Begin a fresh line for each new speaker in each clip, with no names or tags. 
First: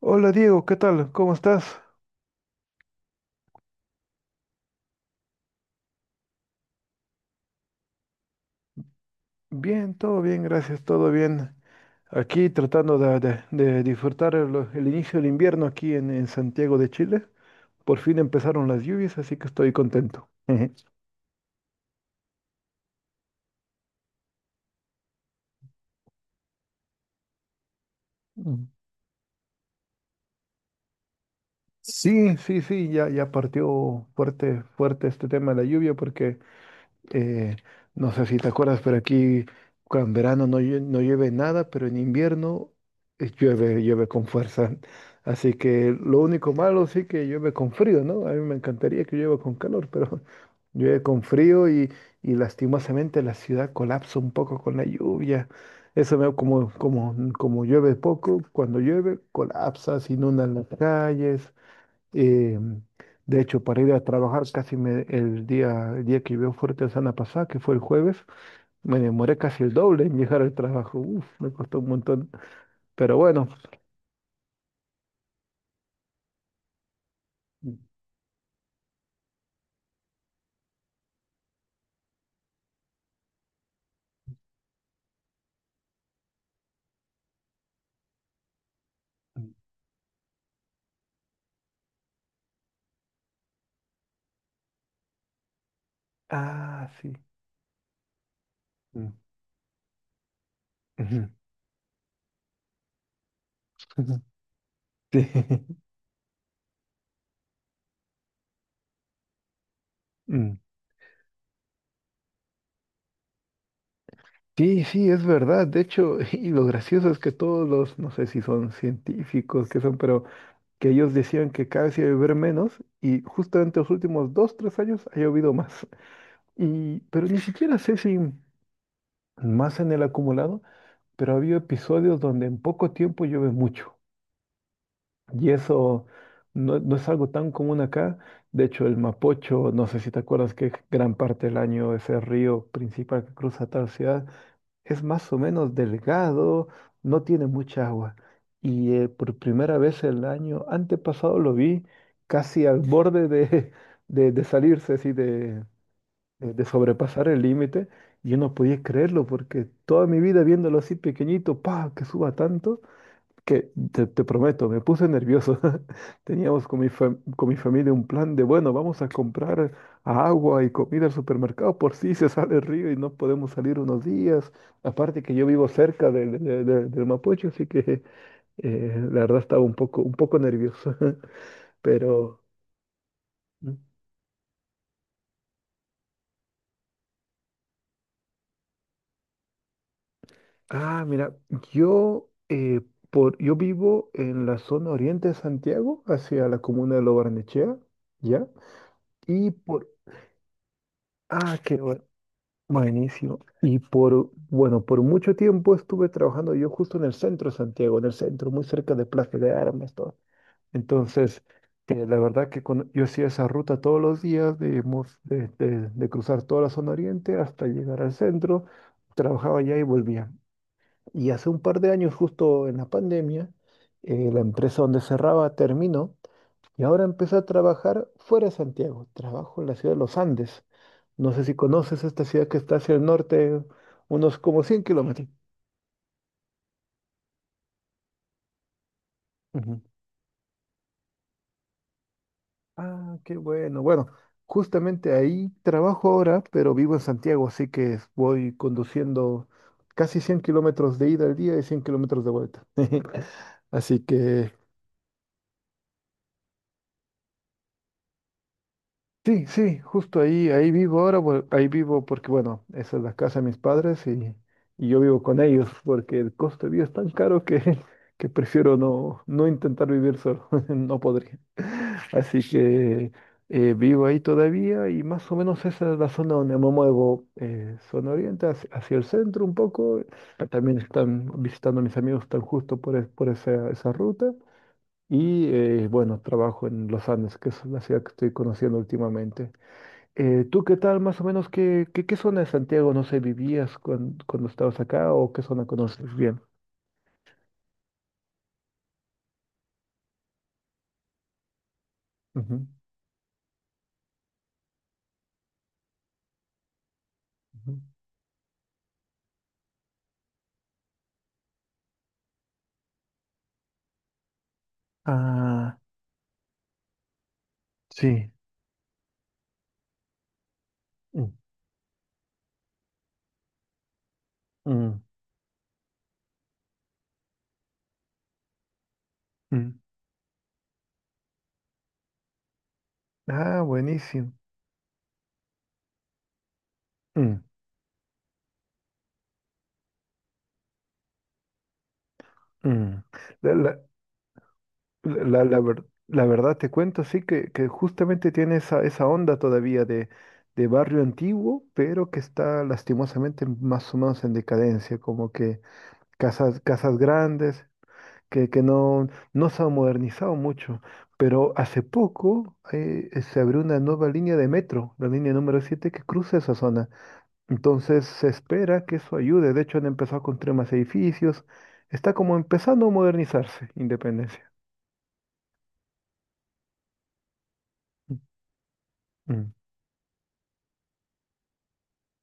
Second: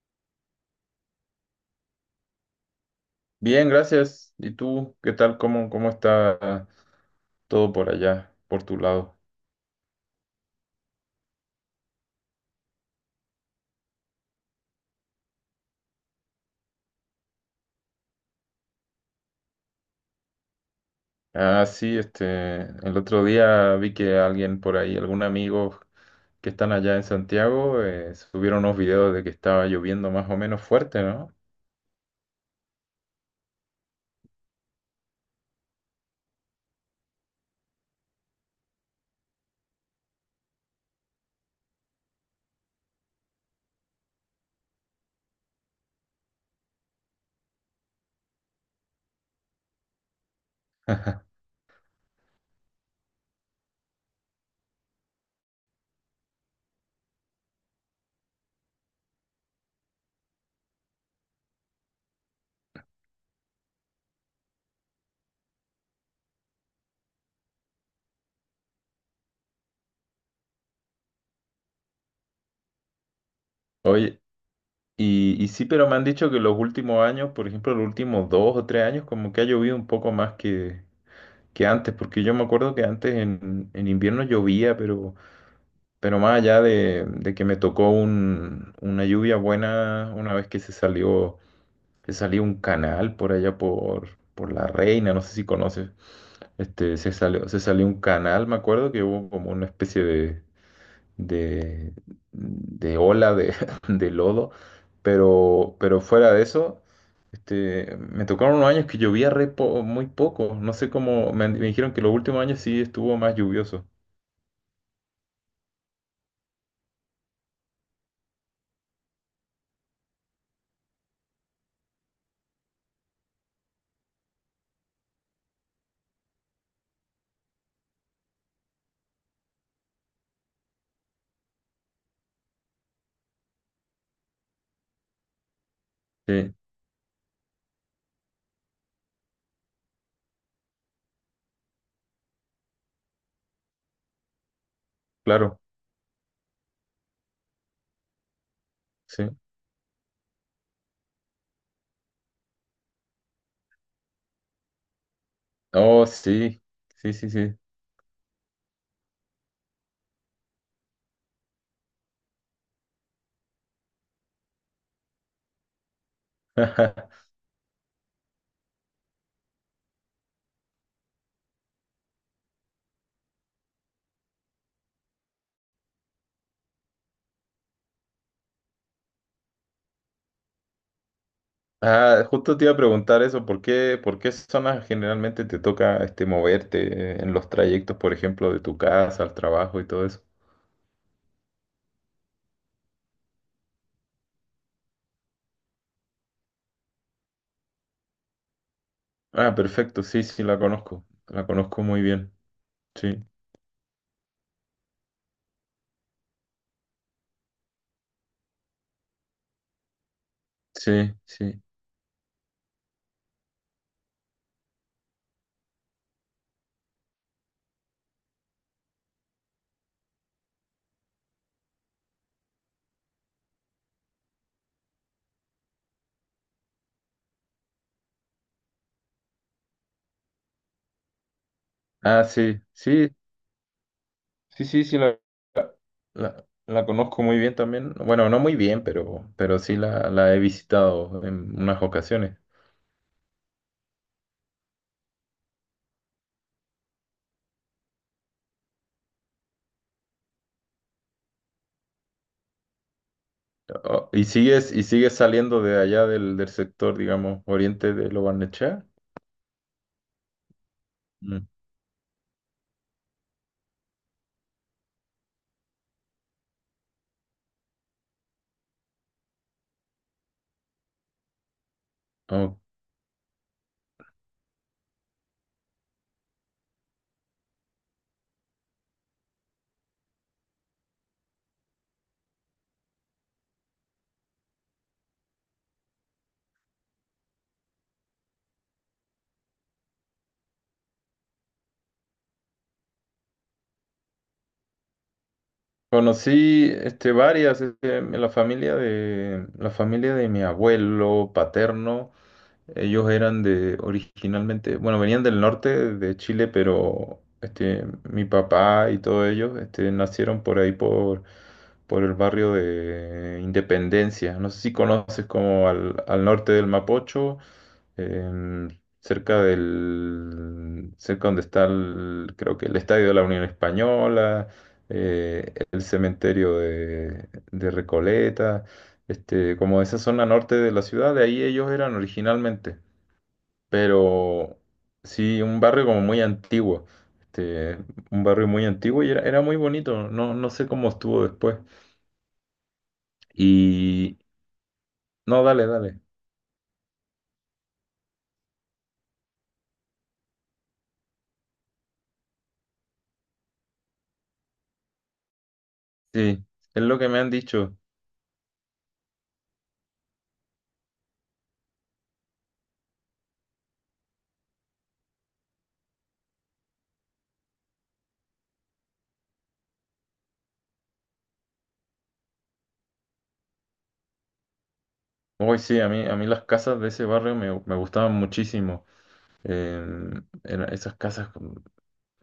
Hola Diego, ¿qué tal? ¿Cómo estás?
Bien, gracias. ¿Y tú qué tal? ¿¿Cómo está todo por allá, por tu lado?
Bien, todo bien, gracias, todo bien. Aquí tratando de disfrutar el inicio del invierno aquí en Santiago de Chile. Por fin empezaron las lluvias, así que estoy contento. Ujú.
Ah, sí, este, el otro día vi que alguien por ahí, algún amigo que están allá en Santiago, subieron
Mm.
unos videos de que estaba lloviendo más o menos fuerte, ¿no?
Sí, sí, sí, ya partió fuerte, fuerte este tema de la lluvia porque Eh, no sé si te acuerdas, pero aquí cuando en verano no, no llueve nada, pero en invierno llueve, llueve con fuerza. Así que lo único malo sí que llueve con frío, ¿no? A mí me encantaría que llueva con calor, pero llueve con frío y lastimosamente la ciudad colapsa un poco con la lluvia. Eso veo como llueve poco, cuando llueve colapsa, se inundan las calles. Eh, de hecho, para ir a trabajar el día que llovió fuerte la semana pasada, que fue el jueves, me demoré casi el doble en llegar al trabajo. Uf, me costó un montón. Pero bueno.
Oye, sí, pero me han dicho que los últimos años, por ejemplo,
Mm,
los últimos dos o tres años, como que ha llovido un poco más que antes, porque yo me acuerdo que antes en invierno llovía, pero más allá de que me tocó una lluvia
mm.
buena una vez que se salió un canal por allá por La Reina, no sé si conoces.
Ah,
Este,
sí.
se salió un canal, me acuerdo que
Mm,
hubo como una especie
ujú,
de, de ola de, de
ujú.
lodo.
Sí.
Pero fuera de eso, este, me tocaron unos años que llovía muy poco.
Mm.
No sé cómo, me dijeron que los últimos años sí estuvo más lluvioso.
Sí, sí, es verdad. De hecho, y lo gracioso es que todos los, no sé si son científicos, que son, pero que ellos decían que cada vez iba a llover menos y justamente los últimos 2, 3 años ha llovido más. Pero ni siquiera sé si más en el acumulado, pero ha habido episodios donde en poco tiempo llueve mucho. Y eso
Sí,
no es algo tan común acá. De hecho, el Mapocho, no sé si te acuerdas que gran parte del año ese río principal que cruza tal ciudad es más o
claro.
menos delgado, no tiene mucha agua. Y
Sí.
por primera vez el año antepasado lo vi casi al borde de, de salirse así de,
Oh,
eh,
sí,
de
sí,
sobrepasar
sí,
el
sí.
límite. Y yo no podía creerlo porque toda mi vida viéndolo así pequeñito, pa, que suba tanto, que te prometo, me puse nervioso. Teníamos con mi, fam- con mi familia un plan de, bueno, vamos a comprar agua y comida al supermercado por si se sale el río y no podemos salir unos días. Aparte que yo vivo cerca del Mapocho, así que la verdad estaba un poco nervioso,
Ah,
pero.
justo te iba a preguntar eso, ¿por
mm,
qué, por qué zonas generalmente te toca este, moverte en los trayectos, por ejemplo, de tu casa al trabajo y todo eso?
Ah, mira, yo, eh, yo vivo en la zona oriente de Santiago, hacia la comuna de Lo Barnechea, ¿ya? Y
Ah,
por.
perfecto, sí, sí, la
Ah, qué
conozco
bueno,
muy bien, sí,
buenísimo. Y bueno, por mucho tiempo estuve trabajando yo justo en el centro de Santiago, en el centro, muy cerca de Plaza de Armas, todo.
sí,
Entonces,
sí.
la verdad que yo hacía esa ruta todos los días de, mo de cruzar toda la zona oriente hasta llegar al centro, trabajaba allá y volvía. Y hace un par de años, justo en la pandemia, la empresa donde cerraba terminó y ahora empecé a trabajar fuera de Santiago. Trabajo en la ciudad de Los Andes. No sé si conoces
Ah,
esta ciudad que
sí,
está hacia el
sí,
norte, unos como
sí,
cien
sí, sí,
kilómetros.
la conozco muy bien también. Bueno, no muy bien, pero sí
Ujú.
la he visitado en unas ocasiones.
Ah, qué bueno. Bueno, justamente ahí trabajo ahora, pero vivo en Santiago, así que voy conduciendo casi 100 km de ida al día y 100 km de vuelta. Así
Oh,
que.
y sigues saliendo de allá del sector, digamos, oriente de Lo Barnechea?
Sí, sí, justo ahí vivo ahora,
Mm.
ahí vivo porque, bueno, esa es la casa de mis padres y yo vivo con ellos porque el costo de vida es tan caro que prefiero no intentar vivir solo, no podría. Así
Oh.
que vivo ahí todavía y más o menos esa es la zona donde me muevo, zona oriente hacia el centro un poco. También están visitando a mis amigos tan justo por esa ruta. Y bueno, trabajo en Los Andes, que es la ciudad que estoy conociendo últimamente. ¿Tú qué tal, más o menos, qué zona de Santiago, no sé, vivías cuando, estabas acá o qué zona conoces bien?
Conocí este, varias, este, la familia de mi abuelo paterno,
Ujú,
ellos eran de originalmente, bueno, venían del norte de Chile, pero
ujú.
este, mi papá y todos ellos este, nacieron por ahí, por el barrio de Independencia. No sé si conoces como
Ah,
al norte del Mapocho
sí.
em, cerca del, cerca
Mm,
donde está el, creo que el Estadio de la Unión Española,
mm,
el cementerio de Recoleta, este,
mm.
como esa zona norte de la ciudad, de ahí ellos eran originalmente,
Ah, buenísimo.
pero sí, un barrio como muy antiguo.
Mm,
Este, un barrio muy antiguo y era, era muy bonito, no, no sé cómo estuvo después.
mm. La, la-
Y
la-
no,
la- la
dale,
ver-
dale.
la verdad te cuento, sí, que justamente tiene esa onda todavía de barrio antiguo, pero que está lastimosamente más o menos en decadencia, como que
Sí,
casas,
es
casas
lo que me han
grandes,
dicho.
que no se ha modernizado mucho. Pero hace poco se abrió una nueva línea de metro, la línea número 7 que cruza esa zona. Entonces se espera que eso ayude. De hecho, han empezado a construir más edificios. Está como empezando a modernizarse, Independencia.
Hoy sí, a mí las casas de ese barrio me gustaban muchísimo.
Mm,
Em, esas casas,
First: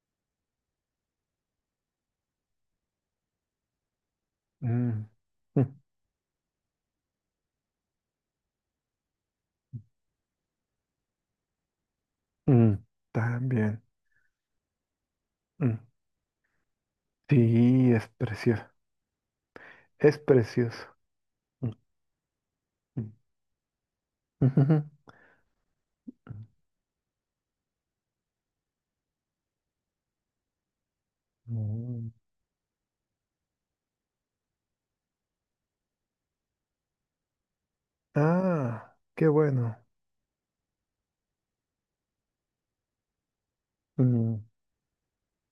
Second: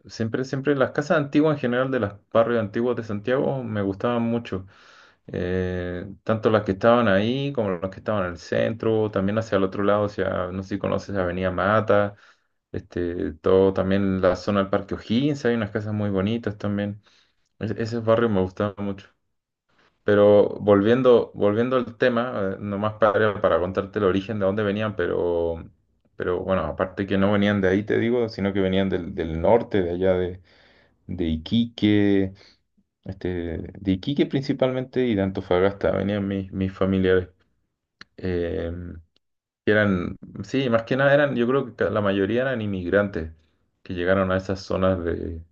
siempre, siempre, las casas antiguas en general de los barrios antiguos de Santiago me gustaban mucho.
mm, mm,
Tanto las que estaban ahí como las que estaban en el centro, también hacia el otro lado, hacia, no sé si conoces Avenida Mata,
mm, mm.
este, todo,
También.
también la zona del Parque O'Higgins, hay unas
Mm.
casas muy bonitas también. Ese,
Sí,
ese
es
barrio me
precioso.
gustaba mucho.
Es
Pero
precioso.
volviendo,
Mm,
volviendo al tema, nomás
mm,
para contarte el origen de dónde
ujujú,
venían, pero bueno, aparte que no venían de ahí, te digo, sino que venían del, del norte, de allá de
mm.
Iquique, este, de Iquique principalmente y de Antofagasta, venían mis, mis familiares. Eh,
Ah, qué
que
bueno.
eran, sí, más que nada eran, yo creo que la mayoría eran inmigrantes que llegaron a
Mm,
esas zonas de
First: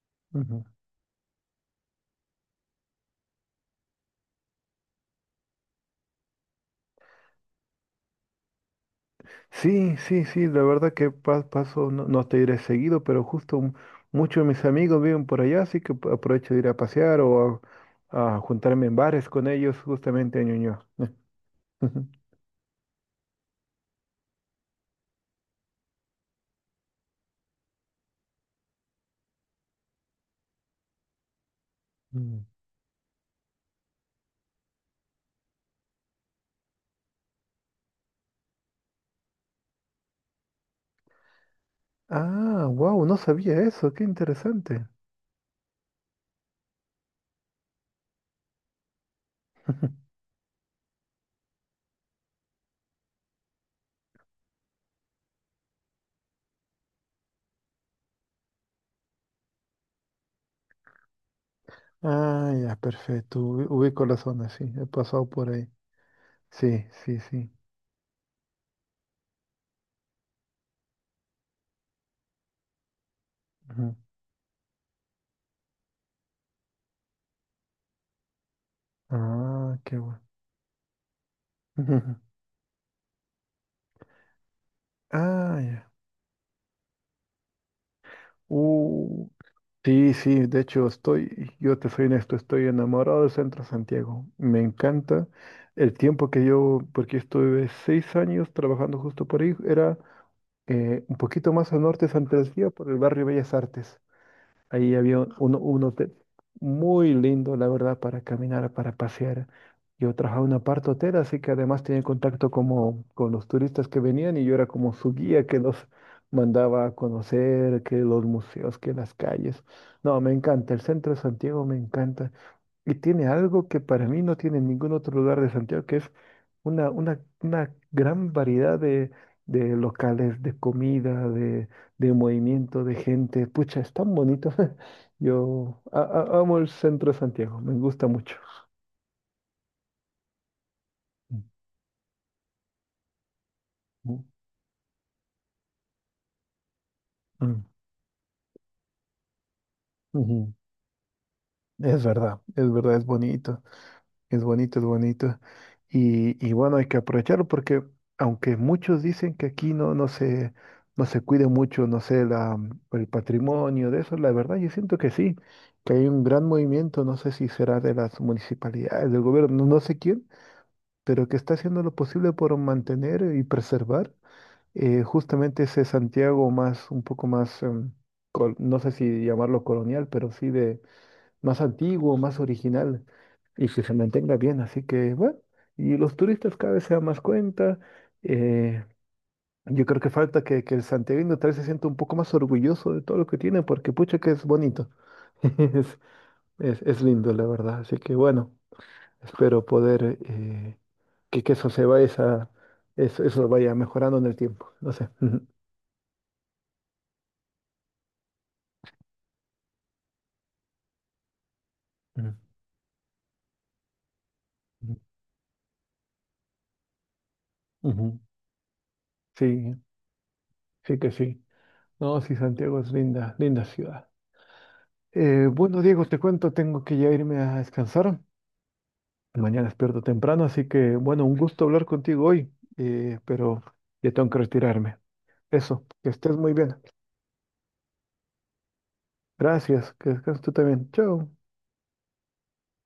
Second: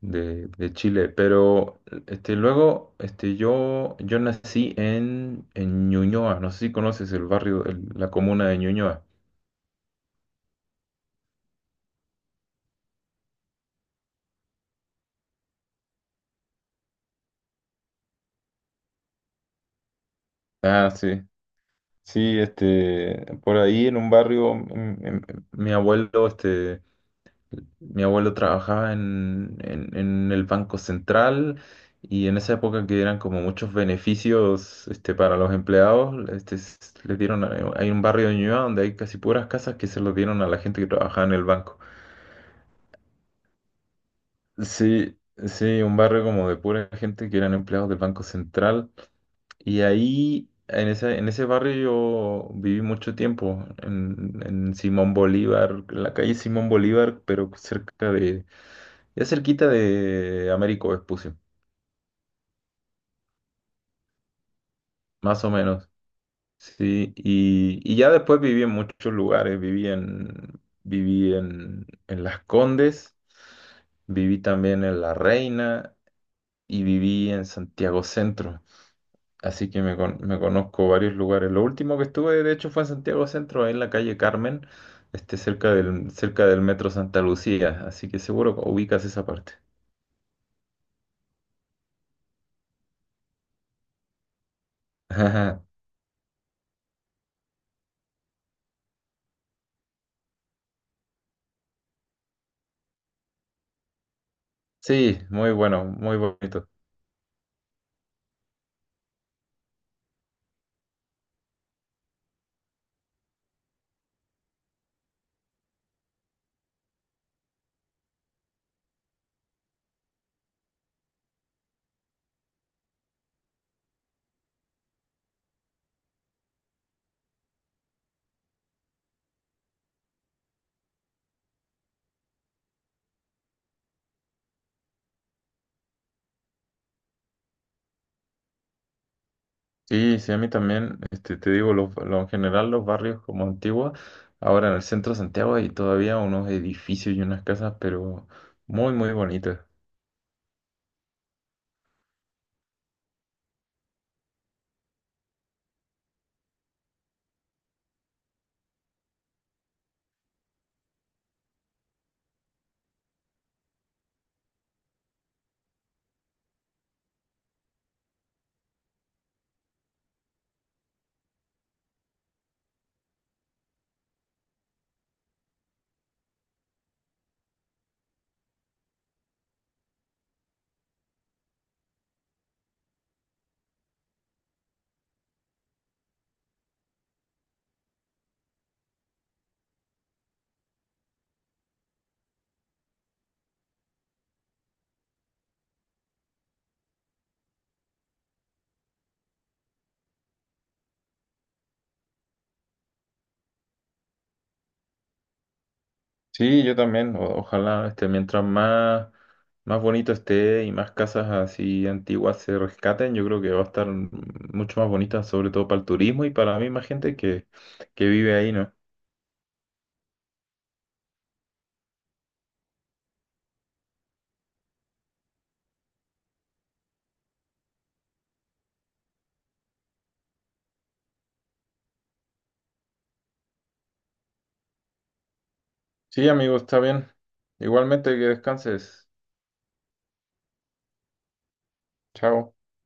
ujú.
de Chile, pero este, luego este, yo nací en Ñuñoa, no sé si conoces el barrio, la comuna de Ñuñoa.
Sí, sí, sí, la verdad que paso, no te iré seguido, pero justo muchos de mis amigos viven por allá, así que aprovecho de ir a pasear o a juntarme en bares con ellos justamente en Ñuñoa.
Ah, sí, sí, este, por ahí en un barrio, mm, mm, mi abuelo, este, mi abuelo trabajaba en el Banco Central y en
Mm.
esa época que eran como muchos beneficios, este, para los empleados, les dieron, hay un barrio de Ñuñoa donde hay casi puras casas que se los dieron a la gente que trabajaba en el banco.
Ah, wow, no sabía eso, qué interesante.
Sí, sí, un barrio como de pura gente que eran empleados del Banco Central. Y ahí, en ese barrio yo viví mucho tiempo, en Simón Bolívar, en la calle Simón Bolívar, pero cerca de, ya cerquita de Américo Vespucio,
Ah, ya, perfecto, ubico la zona, sí, he pasado
más
por
o
ahí.
menos.
Sí,
Sí,
sí, sí.
y ya después viví en muchos lugares, viví en, en Las Condes,
Ujú.
viví también en La Reina y viví en Santiago Centro. Así
Ah,
que
qué bueno.
me conozco varios lugares. Lo último que estuve, de hecho, fue en Santiago Centro, ahí en la calle Carmen, este,
Ah, ya.
cerca del Metro Santa Lucía. Así que seguro que ubicas esa
Uh,
parte.
sí, sí, de hecho yo te soy honesto, estoy enamorado del Centro Santiago. Me encanta el tiempo que porque yo estuve 6 años trabajando justo por ahí, era un poquito más al norte de Santa Lucía, por el barrio Bellas Artes. Ahí había
Sí,
un,
muy
uno- un
bueno,
hotel
muy bonito.
muy lindo, la verdad, para caminar, para pasear. Yo trabajaba en una parte hotel, así que además tenía contacto como con los turistas que venían y yo era como su guía que los mandaba a conocer, que los museos, que las calles. No, me encanta, el centro de Santiago me encanta. Y tiene algo que para mí no tiene en ningún otro lugar de Santiago, que es una gran variedad de locales, de comida, de movimiento, de gente. Pucha, es tan bonito. Yo amo el centro de Santiago, me gusta mucho.
Sí, sí, a mí también, este, te digo, en general los barrios como Antigua, ahora en el centro de Santiago hay todavía unos edificios y unas
Ujú,
casas, pero muy, muy bonitas.
ujú. Es verdad, es verdad, es bonito. Es bonito, es bonito. Y bueno, hay que aprovecharlo porque aunque muchos dicen que aquí no se cuide mucho, no sé, el patrimonio de eso, la verdad yo siento que sí, que hay un gran movimiento, no sé si será de las municipalidades, del gobierno, no sé quién, pero que está haciendo lo posible por mantener y preservar justamente ese Santiago más, un poco más, no sé si llamarlo colonial, pero sí de más antiguo, más original y que se mantenga bien. Así que, bueno, y los turistas cada vez se dan más cuenta. eh, yo creo que falta que el santiaguino tal vez se sienta un poco más orgulloso de todo lo que tiene, porque pucha que es bonito. Es lindo, la verdad. Así que, bueno, espero poder que eso se vaya, eso vaya mejorando en el tiempo. No sé. Ujú,
Sí, yo también. Ojalá, este, mientras más, más bonito esté y más casas así antiguas se rescaten, yo creo que va a estar mucho más
ujú,
bonita, sobre todo para el turismo y para la misma gente que
ujú.
vive ahí, ¿no?
Sí, sí que sí. No, sí, Santiago es linda, linda ciudad. Bueno, Diego, te cuento, tengo que ya irme a descansar. Mañana despierto temprano, así que bueno, un gusto hablar contigo hoy, pero ya tengo que retirarme. Eso, que
Sí,
estés muy
amigo,
bien.
está bien. Igualmente que descanses.
Gracias, que descanses tú también. Chao.
Chao.